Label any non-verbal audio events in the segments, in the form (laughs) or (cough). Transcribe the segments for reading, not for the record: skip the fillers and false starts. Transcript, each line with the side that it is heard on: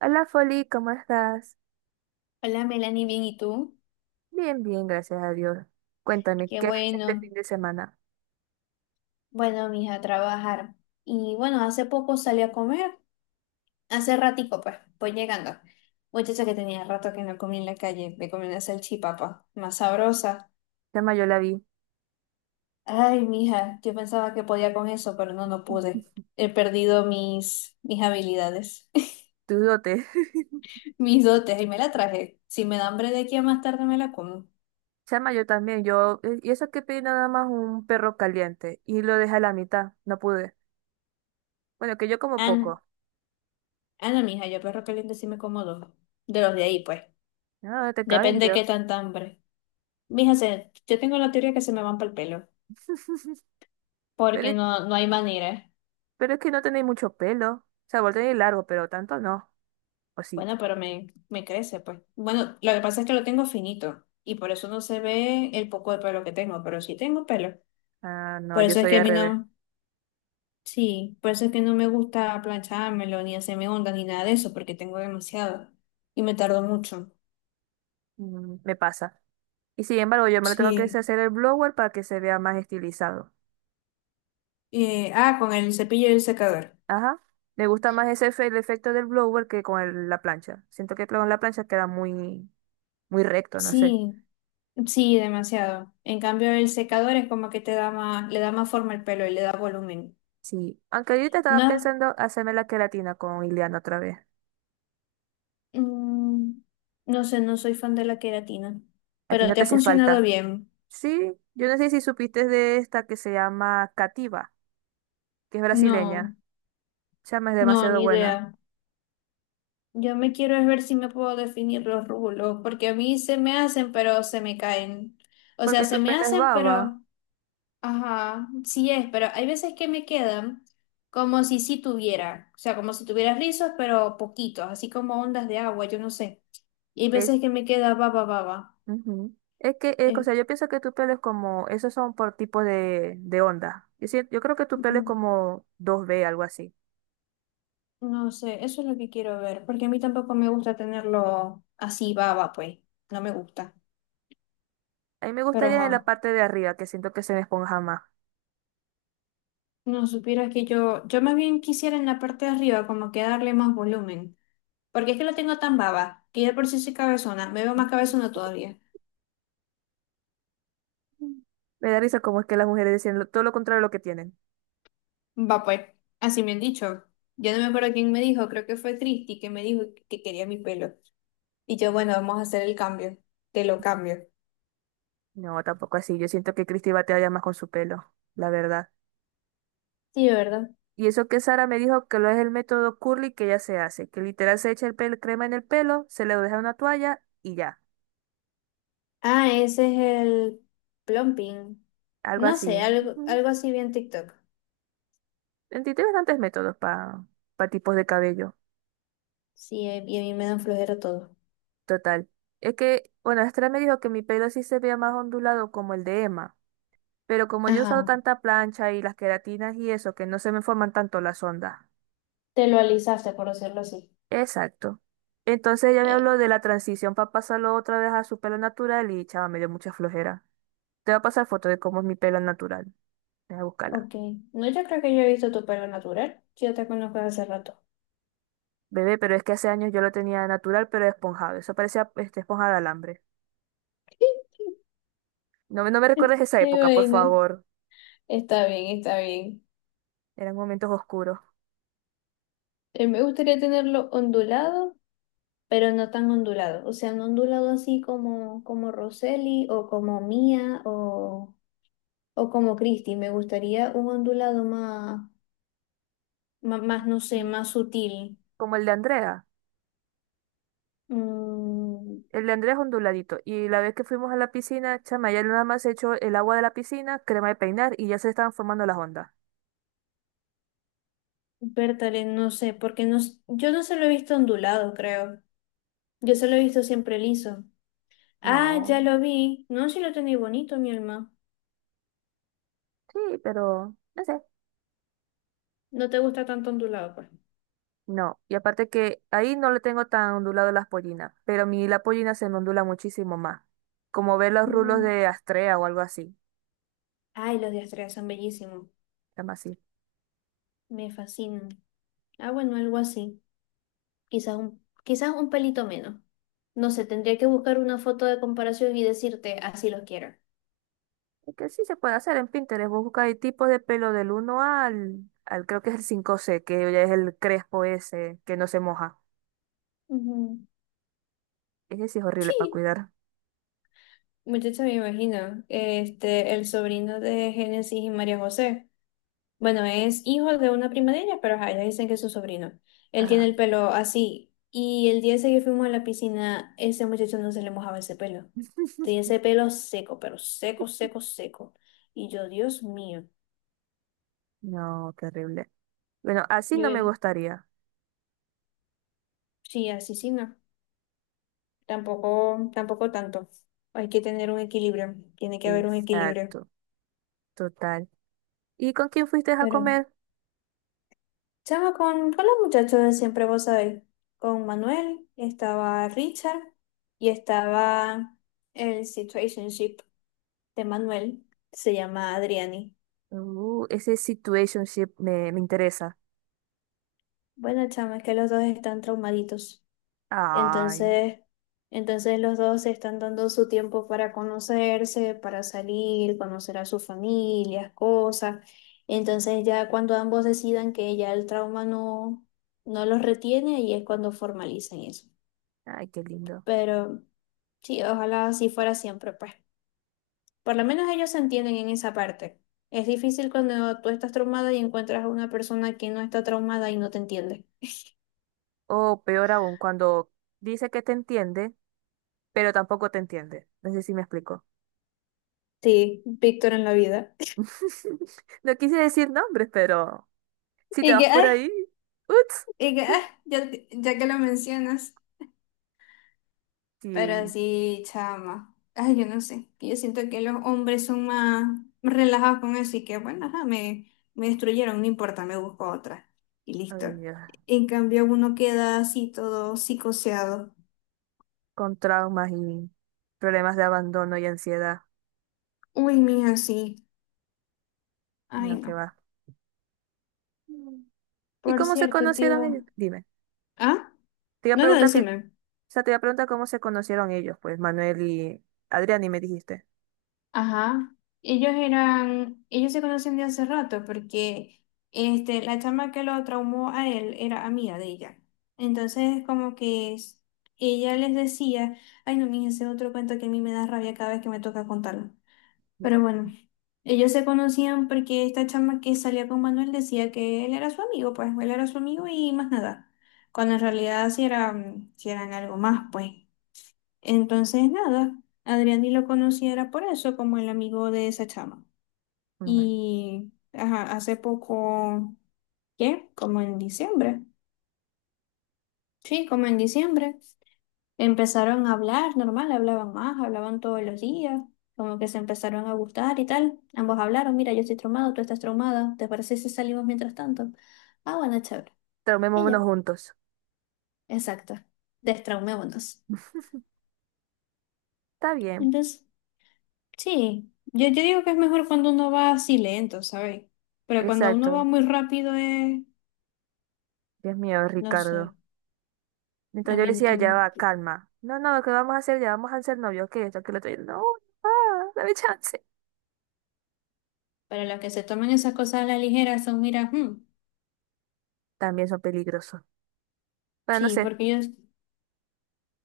right: Hola Foli, ¿cómo estás?
left: Hola Melanie, bien, ¿y tú?
right: Bien, bien, gracias a Dios. Cuéntame,
left: Qué
right: ¿qué has hecho este
left: bueno.
right: fin de semana?
left: Bueno, mija, a trabajar. Y bueno, hace poco salí a comer. Hace ratico, pues, voy llegando. Muchacha que tenía rato que no comí en la calle. Me comí una salchipapa, más sabrosa.
right: Chama, yo la vi.
left: Ay, mija, yo pensaba que podía con eso, pero no, no pude. He perdido mis habilidades,
right: Tu dote. (laughs)
left: (laughs) mis dotes, y me la traje. Si me da hambre de aquí a más tarde me la como.
right: Chama, yo también. Yo, y eso que pedí nada más un perro caliente y lo dejé a la mitad. No pude. Bueno, que yo como
left: Ana,
right: poco.
left: Ana, mija, yo perro caliente sí me como dos. De los de ahí, pues.
right: No, te caben,
left: Depende de
right: Dios.
left: qué tanta hambre. Mija, yo tengo la teoría que se me van para el pelo, porque
right: Pero,
left: no hay manera.
right: pero es que no tenéis mucho pelo. O sea, vos tenéis largo, pero tanto no. ¿O sí?
left: Bueno, pero me crece, pues. Bueno, lo que pasa es que lo tengo finito y por eso no se ve el poco de pelo que tengo, pero sí tengo pelo.
right: Ah, no,
left: Por
right: yo
left: eso es
right: soy
left: que a
right: al
left: mí
right: revés.
left: no, sí, por eso es que no me gusta planchármelo, ni hacerme ondas, ni nada de eso, porque tengo demasiado y me tardo mucho.
right: Mm, me pasa. Y sin embargo, yo me lo tengo que
left: Sí.
right: hacer el blower para que se vea más estilizado.
left: Con el cepillo y el secador.
right: Ajá. Me gusta más el efecto del blower que la plancha. Siento que con la plancha queda muy recto, no sé.
left: Sí, sí, demasiado. En cambio, el secador es como que te da más, le da más forma al pelo y le da volumen.
right: Sí. Aunque ahorita estaba
left: No,
right: pensando hacerme la queratina con Ileana otra vez.
left: mm, no sé, no soy fan de la queratina,
right: A ti
left: pero
right: no
left: te
right: te
left: ha
right: hace
left: funcionado
right: falta.
left: bien.
right: Sí, yo no sé si supiste de esta que se llama Cativa, que es brasileña.
left: No,
right: Chama, es
left: no,
right: demasiado
left: ni
right: buena.
left: idea. Yo me quiero es ver si me puedo definir los rulos, porque a mí se me hacen, pero se me caen. O sea,
right: Porque
left: se
right: tu
left: me
right: pelo es
left: hacen,
right: baba.
left: ajá, sí es, pero hay veces que me quedan como si sí tuviera, o sea, como si tuviera rizos, pero poquitos, así como ondas de agua, yo no sé. Y hay
right: Es.
left: veces que me queda baba, baba.
right: Ujú. Es que, o sea, yo pienso que tu pelo es como. Esos son por tipo de onda. Yo creo que tu
left: Eh,
right: pelo es como dos b, algo así.
left: No sé, eso es lo que quiero ver, porque a mí tampoco me gusta tenerlo así baba, pues, no me gusta.
right: A mí me
left: Pero
right: gustaría en la
left: ajá,
right: parte de arriba, que siento que se me esponja más.
left: no supieras que yo más bien quisiera en la parte de arriba como que darle más volumen, porque es que lo tengo tan baba, que ya de por sí soy cabezona, me veo más cabezona todavía.
right: Me da risa como es que las mujeres dicen todo lo contrario de lo que tienen.
left: Va pues, así me han dicho. Yo no me acuerdo quién me dijo, creo que fue Cristi que me dijo que quería mi pelo. Y yo, bueno, vamos a hacer el cambio, te lo cambio.
right: No, tampoco así. Yo siento que Christy batalla más con su pelo, la verdad.
left: Sí, ¿verdad?
right: Y eso que Sara me dijo que lo es el método curly que ella se hace, que literal se echa el pelo, crema en el pelo, se le deja una toalla y ya.
left: Ah, ese es el plumping.
right: Algo
left: No
right: así.
left: sé,
right: Ujú.
left: algo así bien TikTok.
right: En ti tiene bastantes métodos para tipos de cabello.
left: Sí, y a mí me dan flojera todo.
right: Total. Es que, bueno, Sara me dijo que mi pelo sí se vea más ondulado como el de Emma. Pero como yo he usado
left: Ajá.
right: tanta plancha y las queratinas y eso, que no se me forman tanto las ondas.
left: Te lo alisaste, por decirlo así.
right: Exacto. Entonces ella me
left: Eh,
right: habló de la transición para pasarlo otra vez a su pelo natural y chava, me dio mucha flojera. Te voy a pasar foto de cómo es mi pelo natural. Voy a buscarla.
left: ok. No, yo creo que yo he visto tu pelo natural. Yo te conozco desde hace rato.
right: Bebé, pero es que hace años yo lo tenía natural, pero esponjado. Eso parecía este, esponja de alambre.
left: (laughs)
right: No, no me recuerdes esa
left: Ay,
right: época, por
left: bueno.
right: favor.
left: Está bien, está bien.
right: Eran momentos oscuros.
left: Me gustaría tenerlo ondulado, pero no tan ondulado. O sea, no ondulado así como, como Roseli o como Mía o como Christy. Me gustaría un ondulado más. Más, no sé, más sutil.
right: Como el de Andrea.
left: Mm,
right: El de Andrés onduladito. Y la vez que fuimos a la piscina, chama, ya nada más se echó el agua de la piscina, crema de peinar y ya se estaban formando las ondas.
left: Bertale, no sé, porque yo no se lo he visto ondulado, creo. Yo se lo he visto siempre liso. Ah, ya
right: No,
left: lo vi. No, si lo tenéis bonito, mi alma.
right: sí, pero no sé.
left: No te gusta tanto ondulado, pues.
right: No, y aparte que ahí no le tengo tan ondulado las pollinas, pero a mí la pollina se me ondula muchísimo más. Como ver los rulos
left: Ujú.
right: de Astrea o algo así,
left: Ay, los diastregas son bellísimos.
right: llama así.
left: Me fascinan. Ah, bueno, algo así. Quizás un pelito menos. No sé, tendría que buscar una foto de comparación y decirte, así los quiero.
right: Es que sí se puede hacer en Pinterest, vos buscáis tipos de pelo del uno al, creo que es el cinco c, que ya es el crespo ese, que no se moja.
left: Ujú.
right: Ese sí es horrible para
left: Sí.
right: cuidar.
left: Muchacha, me imagino, este, el sobrino de Génesis y María José. Bueno, es hijo de una prima de ella, pero ajá, ellas dicen que es su sobrino. Él tiene
right: Ajá.
left: el pelo así. Y el día ese que fuimos a la piscina, ese muchacho no se le mojaba ese pelo.
right: (laughs)
left: Tenía ese pelo seco, pero seco, seco, seco. Y yo, Dios mío.
right: No, terrible. Bueno, así
left: Yo,
right: no me gustaría.
left: sí, así sí, no. Tampoco, tampoco tanto. Hay que tener un equilibrio. Tiene que haber un equilibrio.
right: Exacto, total. ¿Y con quién fuiste a
left: Pero
right: comer?
left: chama con los muchachos de siempre, vos sabéis. Con Manuel, estaba Richard y estaba el situationship de Manuel. Se llama Adriani.
right: Ese situationship me interesa.
left: Bueno, chama, es que los dos están traumaditos.
right: Ay,
left: Entonces, entonces los dos se están dando su tiempo para conocerse, para salir, conocer a sus familias, cosas. Entonces ya cuando ambos decidan que ya el trauma no los retiene, ahí es cuando formalizan eso.
right: ay, qué lindo.
left: Pero sí, ojalá así fuera siempre, pues. Por lo menos ellos se entienden en esa parte. Es difícil cuando tú estás traumada y encuentras a una persona que no está traumada y no te entiende.
right: O peor aún, cuando dice que te entiende, pero tampoco te entiende. No sé si me explico.
left: Sí, Víctor en la vida. (laughs)
right: (laughs) No quise decir nombres, pero si te
left: Y que,
right: vas por ahí,
left: ay,
right: ups.
left: y que, ay, ya, ya que lo mencionas. Pero
right: Sí,
left: sí, chama. Ay, yo no sé. Yo siento que los hombres son más relajados con eso y que, bueno, ajá, me destruyeron, no importa, me busco otra. Y listo.
right: ay, Dios.
left: En cambio, uno queda así todo psicoseado.
right: Con traumas y problemas de abandono y ansiedad.
left: Uy, mija, sí. Ay,
right: No, que
left: no.
right: va. ¿Y
left: Por
right: cómo se
left: cierto,
right: conocieron
left: tío.
right: ellos? Dime.
left: ¿Ah?
right: Te iba a
left: No, no,
right: preguntar que, o
left: decime.
right: sea, te iba a preguntar cómo se conocieron ellos, pues Manuel y Adrián, y me dijiste.
left: Ajá. Ellos se conocen de hace rato porque la chama que lo traumó a él era amiga de ella. Entonces, ella les decía, ay, no, mija, ese es otro cuento que a mí me da rabia cada vez que me toca contarlo. Pero bueno, ellos se conocían porque esta chama que salía con Manuel decía que él era su amigo, pues él era su amigo y más nada. Cuando en realidad sí, sí eran algo más, pues. Entonces, nada, Adrián ni lo conocía era por eso, como el amigo de esa chama.
right: Ujú.
left: Y ajá, hace poco, ¿qué? Como en diciembre. Sí, como en diciembre. Empezaron a hablar, normal, hablaban más, hablaban todos los días, como que se empezaron a gustar y tal. Ambos hablaron, mira, yo estoy traumado, tú estás traumada, ¿te parece si salimos mientras tanto? Ah, bueno, chévere. Y
right: Tomémonos
left: ya,
right: juntos.
left: exacto. Destraumémonos.
right: Está bien,
left: Entonces, sí, yo digo que es mejor cuando uno va así lento, ¿sabes? Pero cuando uno va
right: exacto.
left: muy rápido es,
right: Dios mío,
left: no
right: Ricardo.
left: sé,
right: Mientras
left: a
right: yo
left: mí, a
right: decía, ya
left: mí-
right: va, calma. No, no, ¿qué vamos a hacer? Ya vamos a ser novios, que esto, que lo otro. Y, yo, no, ah, dame chance.
left: para los que se toman esas cosas a la ligera son, mira, hmm,
right: También son peligrosos. Pero no
left: sí,
right: sé,
left: porque yo,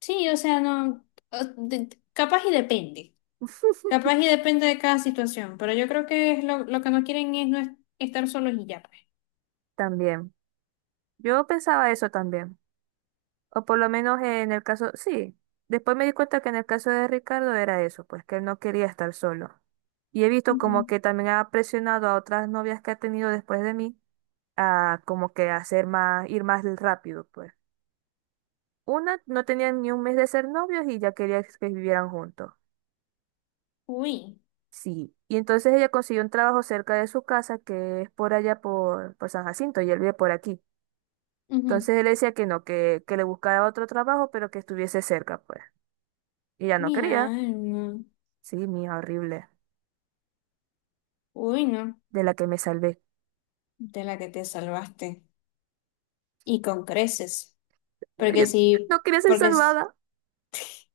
left: sí, o sea, no, capaz y depende. Capaz y depende de cada situación, pero yo creo que es lo que no quieren es no es- estar solos y ya, pues.
right: también. Yo pensaba eso también. O por lo menos en el caso, sí. Después me di cuenta que en el caso de Ricardo era eso, pues que él no quería estar solo. Y he visto como
left: Ujú.
right: que también ha presionado a otras novias que ha tenido después de mí a como que hacer más, ir más rápido, pues. Una no tenía ni un mes de ser novios y ya quería que vivieran juntos.
left: Uy,
right: Sí. Y entonces ella consiguió un trabajo cerca de su casa, que es por allá por San Jacinto, y él vive por aquí.
left: ujú.
right: Entonces él decía que no, que le buscara otro trabajo, pero que estuviese cerca, pues. Y ella no
left: Mi
right: quería.
left: alma.
right: Sí, mía, horrible.
left: Uy, no,
right: De la que me salvé.
left: de la que te salvaste. Y con creces.
right: No,
left: Porque
right: yo
left: si,
right: no quería ser
left: porque es...
right: salvada.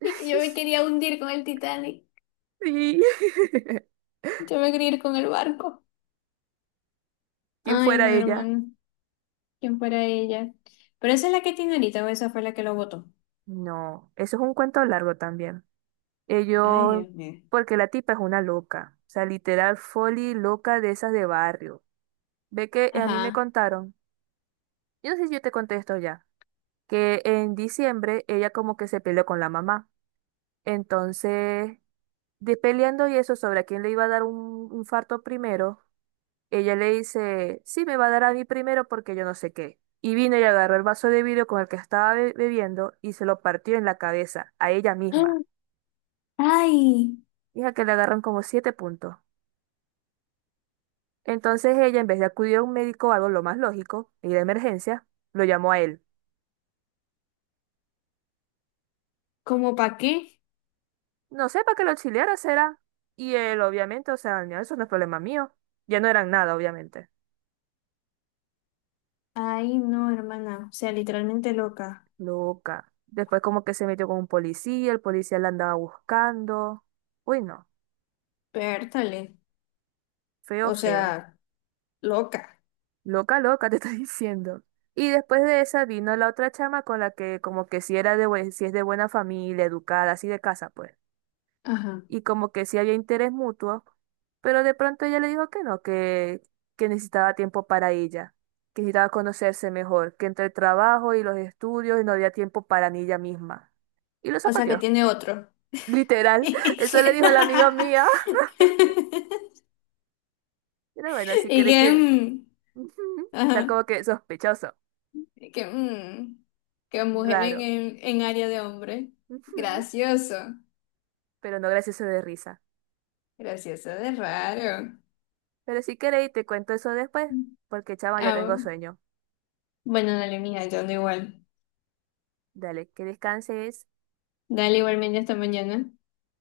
left: Y que yo me
right: (laughs)
left: quería hundir con el Titanic.
right: Sí. (laughs)
left: Yo me quería ir con el barco.
right: ¿Quién
left: Ay,
right: fuera
left: no,
right: ella?
left: hermano. ¿Quién fuera ella? Pero esa es la que tiene ahorita o esa fue la que lo votó.
right: No, eso es un cuento largo también.
left: Ay,
right: Ellos,
left: Dios mío.
right: porque la tipa es una loca. O sea, literal, foli loca de esas de barrio. Ve que a mí me
left: Ajá.
right: contaron, yo no sé si yo te conté esto ya, que en diciembre ella como que se peleó con la mamá. Entonces, de peleando y eso sobre a quién le iba a dar un infarto primero. Ella le dice, sí, me va a dar a mí primero porque yo no sé qué. Y vino y agarró el vaso de vidrio con el que estaba bebiendo y se lo partió en la cabeza, a ella
left: (gasps) ¡Ah!
right: misma.
left: Ay,
right: Hija, que le agarran como siete puntos. Entonces ella, en vez de acudir a un médico o algo lo más lógico, ir de emergencia, lo llamó a él.
left: ¿cómo para qué?
right: No sé, para que lo auxiliara será. Y él, obviamente, o sea, "No, eso no es problema mío. Ya no eran nada, obviamente".
left: Ay, no, hermana. O sea, literalmente loca.
right: Loca. Después como que se metió con un policía, el policía la andaba buscando. Uy, no.
left: Pértale.
right: Feo,
left: O
right: feo.
left: sea, loca.
right: Loca, loca, (laughs) te estoy diciendo. Y después de esa vino la otra chama con la que como que si era de, si es de buena familia, educada, así de casa, pues.
left: Ajá.
right: Y como que sí había interés mutuo, pero de pronto ella le dijo que no, que necesitaba tiempo para ella, que necesitaba conocerse mejor, que entre el trabajo y los estudios no había tiempo para ni ella misma. Y lo
left: O sea, que
right: zapateó,
left: tiene otro.
right: literal. (laughs) Eso le dijo la amiga mía.
left: (laughs)
right: (laughs) Pero bueno, si
left: Y
right: queréis
left: que,
right: te...
left: mm,
right: (laughs) Está
left: ajá.
right: como que sospechoso,
left: Y que, mm, que mujer
right: raro.
left: en área de hombre.
right: (laughs)
left: Gracioso.
right: Pero no gracioso de risa.
left: Gracioso de raro.
right: Pero si queréis, te cuento eso después, porque chama, ya tengo
left: Ah,
right: sueño.
left: bueno, dale, mija, yo ando igual.
right: Dale, que descanses.
left: Dale igualmente hasta mañana.